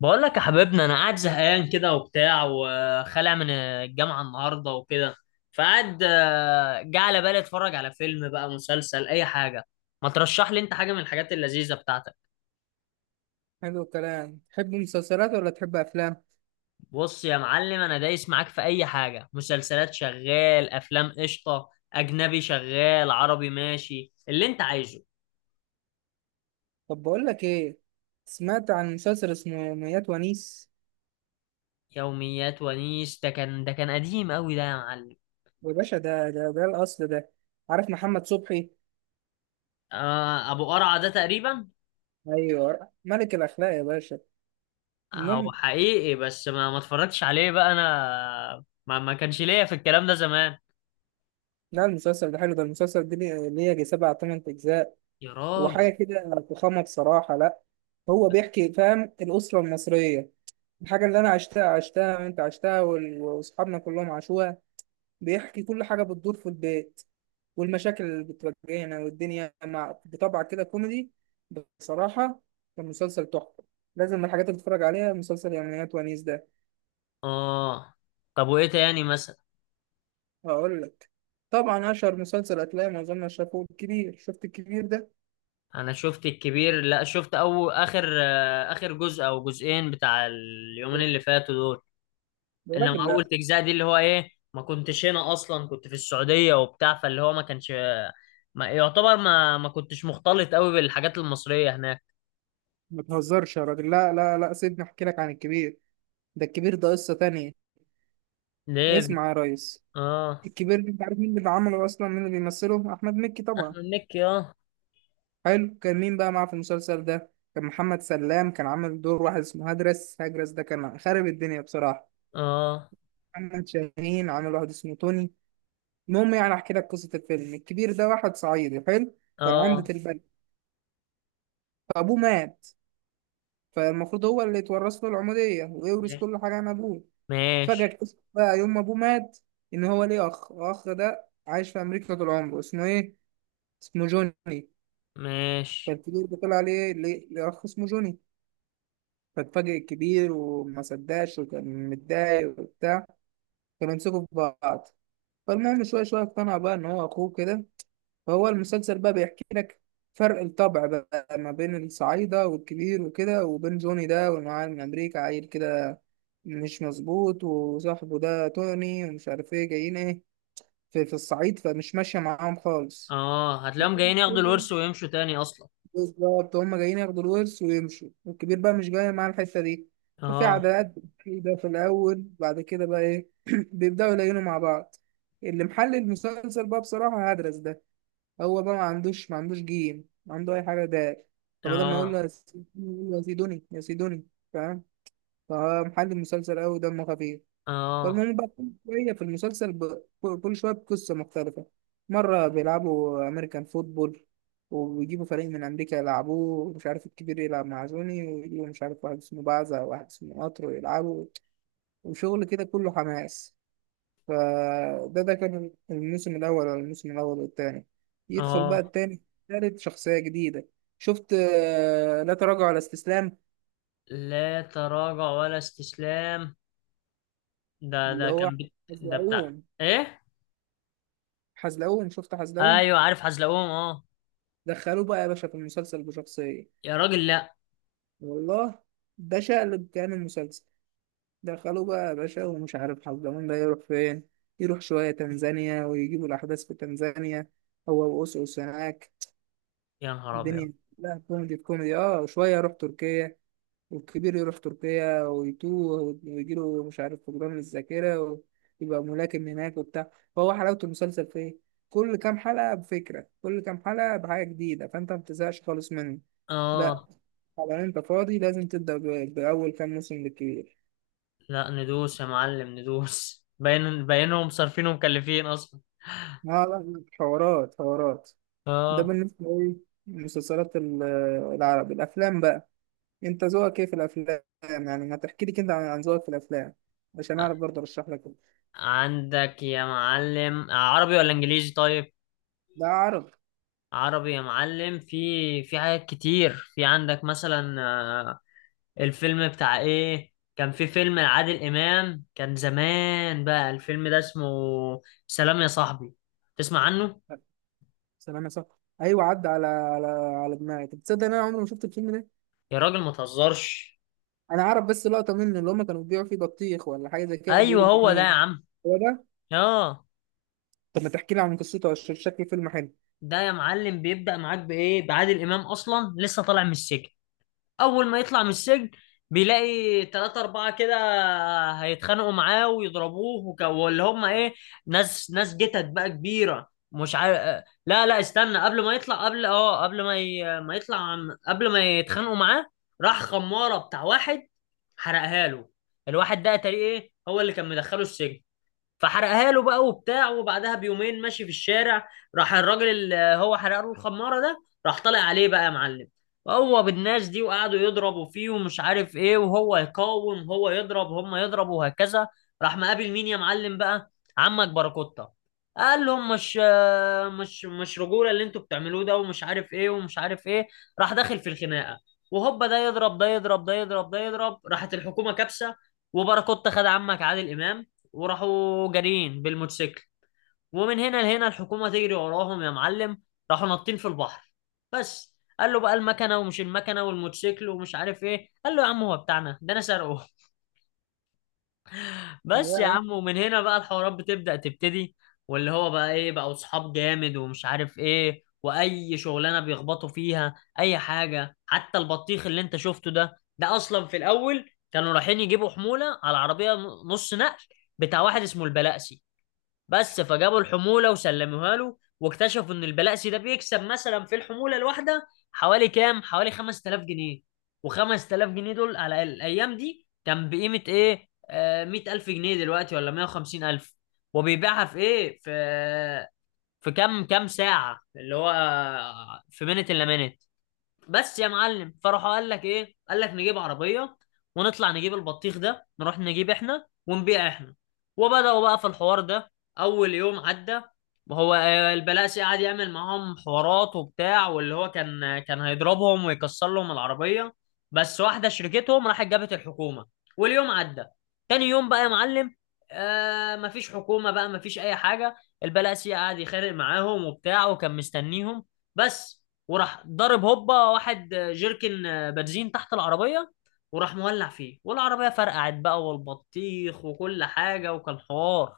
بقول لك يا حبيبنا، انا قاعد زهقان كده وبتاع وخالع من الجامعه النهارده وكده. فقعد جه على بالي اتفرج على فيلم، بقى مسلسل اي حاجه. ما ترشح لي انت حاجه من الحاجات اللذيذه بتاعتك. حلو الكلام. تحب مسلسلات ولا تحب افلام؟ بص يا معلم، انا دايس معاك في اي حاجه. مسلسلات شغال، افلام قشطه، اجنبي شغال، عربي ماشي، اللي انت عايزه. طب بقول لك ايه. سمعت عن مسلسل اسمه ميات ونيس. يوميات ونيس ده كان قديم قوي ده يا معلم. يا باشا ده الاصل ده. عارف محمد صبحي؟ آه ابو قرعه ده تقريبا. ايوه ملك الاخلاق يا باشا. هو المهم، حقيقي بس ما اتفرجتش عليه بقى. انا ما كانش ليا في الكلام ده زمان. لا المسلسل ده حلو، ده المسلسل ده ليه يجي سبع تمن اجزاء يا وحاجه راجل. كده فخامه بصراحه. لا، هو بيحكي، فاهم، الاسره المصريه، الحاجه اللي انا عشتها وانت عشتها واصحابنا كلهم عاشوها. بيحكي كل حاجه بتدور في البيت، والمشاكل اللي بتواجهنا والدنيا، مع بطبع كده كوميدي بصراحة. كان مسلسل تحفة. لازم من الحاجات اللي تتفرج عليها مسلسل يوميات ونيس ده. اه. طب وايه تاني مثلا؟ هقول لك. طبعا أشهر مسلسل هتلاقي معظمنا شافوه الكبير. شفت الكبير ده؟ انا شفت الكبير. لا شفت او اخر، اخر جزء او جزئين بتاع اليومين اللي فاتوا دول. يا انما راجل اول لا، تجزاء دي اللي هو ايه، ما كنتش هنا اصلا، كنت في السعودية وبتاع، فاللي هو ما كانش، ما يعتبر ما كنتش مختلط قوي بالحاجات المصرية هناك. ما تهزرش. يا راجل، لا لا لا، سيبني أحكي لك عن الكبير. ده الكبير ده قصة تانية. ليه بك- اسمع يا ريس. اه. الكبير ده، أنت عارف مين اللي عمله أصلا، مين اللي بيمثله؟ أحمد مكي طبعا. احمد مكي اه. حلو. كان مين بقى معاه في المسلسل ده؟ كان محمد سلام، كان عامل دور واحد اسمه هدرس هجرس، ده كان خارب الدنيا بصراحة. اه. محمد شاهين عامل واحد اسمه توني. المهم، يعني احكي لك قصة الفيلم. الكبير ده واحد صعيدي حلو، كان عمدة اه. البلد. فابوه مات، فالمفروض هو اللي يتورث له العمودية ويورث كل حاجة عن ابوه. فجأة ماشي. اكتشف بقى يوم ما ابوه مات ان هو ليه اخ. الاخ ده عايش في امريكا طول عمره، اسمه ايه؟ اسمه جوني. ماشي. فالكبير ده طلع عليه ليه اخ اسمه جوني. فاتفاجئ الكبير وما صدقش وكان متضايق وبتاع. كانوا يمسكوا في بعض. فالمهم شوية شوية اقتنع بقى إن هو أخوه كده. فهو المسلسل بقى بيحكي لك فرق الطبع بقى ما بين الصعايدة والكبير وكده، وبين جوني ده واللي معاه من أمريكا، عيل كده مش مظبوط، وصاحبه ده توني، ومش عارف ايه جايين ايه في الصعيد، فمش ماشية معاهم خالص. اه هتلاقيهم جايين ياخدوا الورث ويمشوا تاني اصلا. بالظبط، هم جايين ياخدوا الورث ويمشوا، والكبير بقى مش جاي معاه الحتة دي. ففي اه. عداءات كده في الأول، بعد كده بقى إيه بيبدأوا يلاقينوا مع بعض. اللي محل المسلسل بقى بصراحة هدرس ده. هو بقى ما عندوش جيم، ما عنده أي حاجة ده. فبدل ما يقول اه. له يا سيدوني يقول له يا سيدوني يا سيدوني، فاهم؟ فمحل المسلسل أوي، دمه خفيف. اه. فالمهم بقى، كل شوية في المسلسل ب... كل شوية بقصة مختلفة. مرة بيلعبوا أمريكان فوتبول، وبيجيبوا فريق من أمريكا يلعبوه، ومش عارف الكبير يلعب مع زوني، ويجيبوا مش عارف واحد اسمه بعزة وواحد اسمه قطر ويلعبوا. وشغل كده كله حماس. فده كان الموسم الأول، ولا الموسم الأول والتاني. يدخل بقى اه. التاني، تالت شخصية جديدة. شفت لا تراجع ولا استسلام؟ لا تراجع ولا استسلام. ده اللي ده هو كان ده بتاع. حزلقوم. ايه. حزلقوم، شفت حزلقوم. ايوه عارف حزلقوم اه. دخلوه بقى يا باشا في المسلسل بشخصية. يا راجل لا. والله، ده شقلب كان المسلسل. دخلوه بقى يا باشا، ومش عارف حضرموت ده يروح فين. يروح شوية تنزانيا، ويجيبوا الأحداث في تنزانيا، هو وأوسوس هناك. يا نهار ابيض. الدنيا لا، كوميدي في كوميدي. اه، وشوية يروح تركيا. والكبير يروح تركيا ويتوه ويجيله مش عارف فقدان الذاكرة، ويبقى ملاكم هناك وبتاع. فهو حلاوة المسلسل في إيه؟ كل كام حلقة بفكرة، كل كام حلقة بحاجة جديدة، فأنت ما بتزهقش خالص منه. لا، اه. طبعا انت فاضي، لازم تبدأ بأول كام موسم بالكبير. لا ندوس يا معلم، ندوس، باين باينهم صارفين ومكلفين اصلا. لا لا، حوارات حوارات. ده اه. بالنسبة ايه، المسلسلات ال- العربي. الأفلام بقى، انت ذوقك ايه في الأفلام؟ يعني هتحكي لي كده عن عن ذوقك في الأفلام عشان أعرف ع- برضه أرشح لك. عندك يا معلم عربي ولا انجليزي؟ طيب ده عربي. عربي يا معلم. في حاجات كتير. في عندك مثلا، الفيلم بتاع ايه، كان في فيلم لعادل امام كان زمان، بقى الفيلم ده اسمه سلام يا صاحبي، تسمع عنه؟ سلام يا صاحبي، أيوة عدى على على دماغي. طب تصدق إن أنا عمري ما شفت الفيلم ده؟ يا راجل ما تهزرش. أنا أعرف بس لقطة منه، اللي هما كانوا بيبيعوا فيه بطيخ ولا حاجة زي كده، بيقولوا ايوه هو ده يا باتنين. عم. هو ده. اه. طب ما تحكي لي عن قصته عشان شكله فيلم حلو. ده يا معلم بيبدأ معاك بايه؟ بعادل امام اصلا لسه طالع من السجن. اول ما يطلع من السجن بيلاقي تلاتة أربعة كده هيتخانقوا معاه ويضربوه، واللي هم إيه، ناس ناس جتت بقى كبيرة، مش عارف. لا لا استنى، قبل ما يطلع، قبل اه قبل ما يطلع قبل ما يتخانقوا معاه راح خمارة بتاع واحد حرقها له. الواحد ده تقريبا إيه، هو اللي كان مدخله السجن. فحرقها له بقى وبتاع. وبعدها بيومين ماشي في الشارع، راح الراجل اللي هو حرق له الخماره ده راح طالع عليه بقى يا معلم هو بالناس دي، وقعدوا يضربوا فيه ومش عارف ايه، وهو يقاوم، هو يضرب هم يضربوا وهكذا. راح مقابل مين يا معلم بقى؟ عمك باراكوتا. قال لهم مش رجوله اللي انتوا بتعملوه ده، ومش عارف ايه ومش عارف ايه. راح داخل في الخناقه. وهوبا ده يضرب ده يضرب ده يضرب ده يضرب، راحت الحكومه كابسه. وباراكوتا خد عمك عادل امام وراحوا جارين بالموتوسيكل، ومن هنا لهنا الحكومة تجري وراهم يا معلم. راحوا ناطين في البحر. بس قال له بقى المكنة ومش المكنة والموتوسيكل ومش عارف ايه، قال له يا عم هو بتاعنا ده، انا سارقه. بس يا يا، عم. ومن هنا بقى الحوارات بتبدأ تبتدي. واللي هو بقى ايه، بقى اصحاب جامد ومش عارف ايه، واي شغلانة بيخبطوا فيها اي حاجة. حتى البطيخ اللي انت شفته ده، ده اصلا في الاول كانوا رايحين يجيبوا حمولة على عربية نص نقل بتاع واحد اسمه البلقسي. بس فجابوا الحمولة وسلموها له، واكتشفوا ان البلاسي ده بيكسب مثلا في الحمولة الواحدة حوالي كام؟ حوالي 5000 جنيه. و5000 جنيه دول على الايام دي كان بقيمة ايه؟ آه 100000 جنيه دلوقتي ولا 150000. وبيبيعها في ايه؟ في كام كام ساعة اللي هو، في منت الا منت. بس يا معلم. فراح قال لك ايه؟ قال لك نجيب عربيه ونطلع نجيب البطيخ ده، نروح نجيب احنا ونبيع احنا. وبداوا بقى في الحوار ده. اول يوم عدى وهو البلاسي قعد يعمل معاهم حوارات وبتاع، واللي هو كان هيضربهم ويكسر لهم العربيه بس، واحده شركتهم راحت جابت الحكومه واليوم عدى. تاني يوم بقى يا معلم آه مفيش حكومه بقى، مفيش اي حاجه. البلاسي قعد يخرق معاهم وبتاع وكان مستنيهم بس، وراح ضرب هوبا واحد جيركن بنزين تحت العربية وراح مولع فيه والعربية فرقعت بقى والبطيخ وكل حاجة، وكان حوار.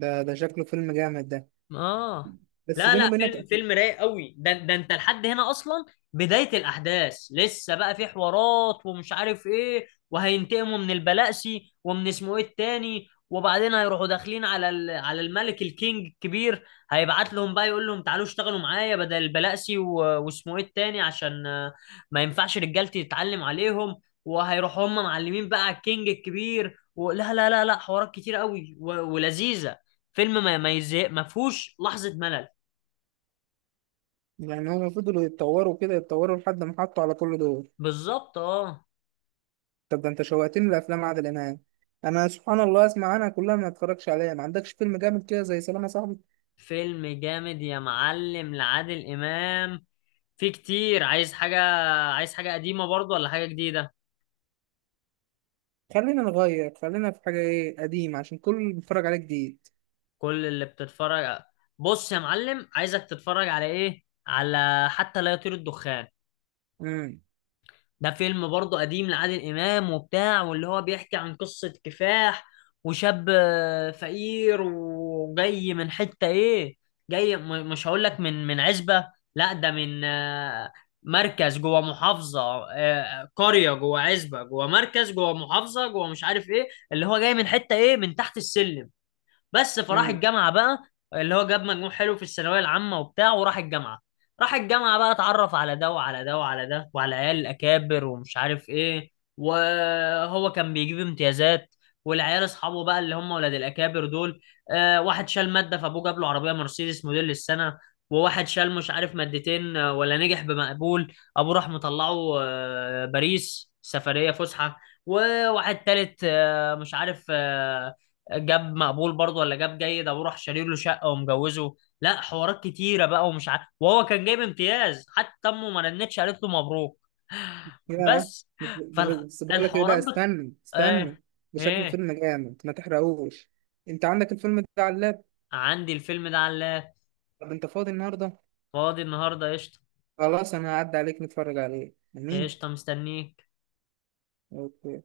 ده شكله فيلم جامد ده، اه. بس لا بيني لا، وبينك. فيلم رايق قوي ده. ده انت لحد هنا اصلا بداية الاحداث، لسه بقى في حوارات ومش عارف ايه، وهينتقموا من البلاسي ومن اسمه ايه التاني، وبعدين هيروحوا داخلين على على الملك الكينج الكبير. هيبعت لهم بقى يقول لهم تعالوا اشتغلوا معايا بدل البلاسي واسمه ايه التاني عشان ما ينفعش رجالتي تتعلم عليهم. وهيروحوا هم معلمين بقى على الكينج الكبير. ولا لا لا لا لا، حوارات كتير قوي ولذيذة. فيلم ما يزهق، ما فيهوش لحظة ملل. يعني هم فضلوا يتطوروا كده، يتطوروا لحد ما حطوا على كل دول؟ بالظبط اه. طب ده انت شوقتني لافلام عادل امام. انا سبحان الله اسمع عنها كلها ما اتفرجش عليها. ما عندكش فيلم جامد كده زي سلام يا صاحبي؟ فيلم جامد يا معلم لعادل إمام. في كتير. عايز حاجة، عايز حاجة قديمة برضو ولا حاجة جديدة؟ خلينا نغير، خلينا في حاجه ايه قديمه عشان كل اللي بيتفرج عليه جديد. كل اللي بتتفرج. بص يا معلم عايزك تتفرج على ايه؟ على حتى لا يطير الدخان. امم ده فيلم برضه قديم لعادل إمام وبتاع، واللي هو بيحكي عن قصة كفاح. وشاب فقير وجاي من حتة إيه، جاي مش هقول لك، من عزبة. لا ده من، مركز جوه محافظة. قرية جوه عزبة جوه مركز جوه محافظة جوه مش عارف إيه، اللي هو جاي من حتة إيه، من تحت السلم بس. فراح امم الجامعه بقى اللي هو جاب مجموع حلو في الثانويه العامه وبتاع وراح الجامعه. راح الجامعه بقى اتعرف على ده وعلى ده وعلى ده وعلى عيال الاكابر ومش عارف ايه، وهو كان بيجيب امتيازات والعيال اصحابه بقى اللي هم ولاد الاكابر دول. آه واحد شال ماده فابوه جاب له عربيه مرسيدس موديل السنه، وواحد شال مش عارف مادتين، ولا نجح بمقبول ابوه راح مطلعه، باريس سفريه فسحه. وواحد تالت مش عارف، جاب مقبول برضه ولا جاب جيد ابوه راح شاري له شقه ومجوزه. لا حوارات كتيره بقى ومش عارف، وهو كان جايب امتياز حتى امه ما رنتش قالت له مبروك. يا، بس. بس بقول لك ايه، ده فالحوارات استنى استنى. ايه. ده شكل ايه. فيلم جامد ما تحرقوش. انت عندك الفيلم ده على اللاب؟ عندي الفيلم ده على اللاب. طب انت فاضي النهارده؟ فاضي النهارده قشطه. خلاص، انا هعدي عليك نتفرج عليه. امين. قشطه مستنيه. اوكي.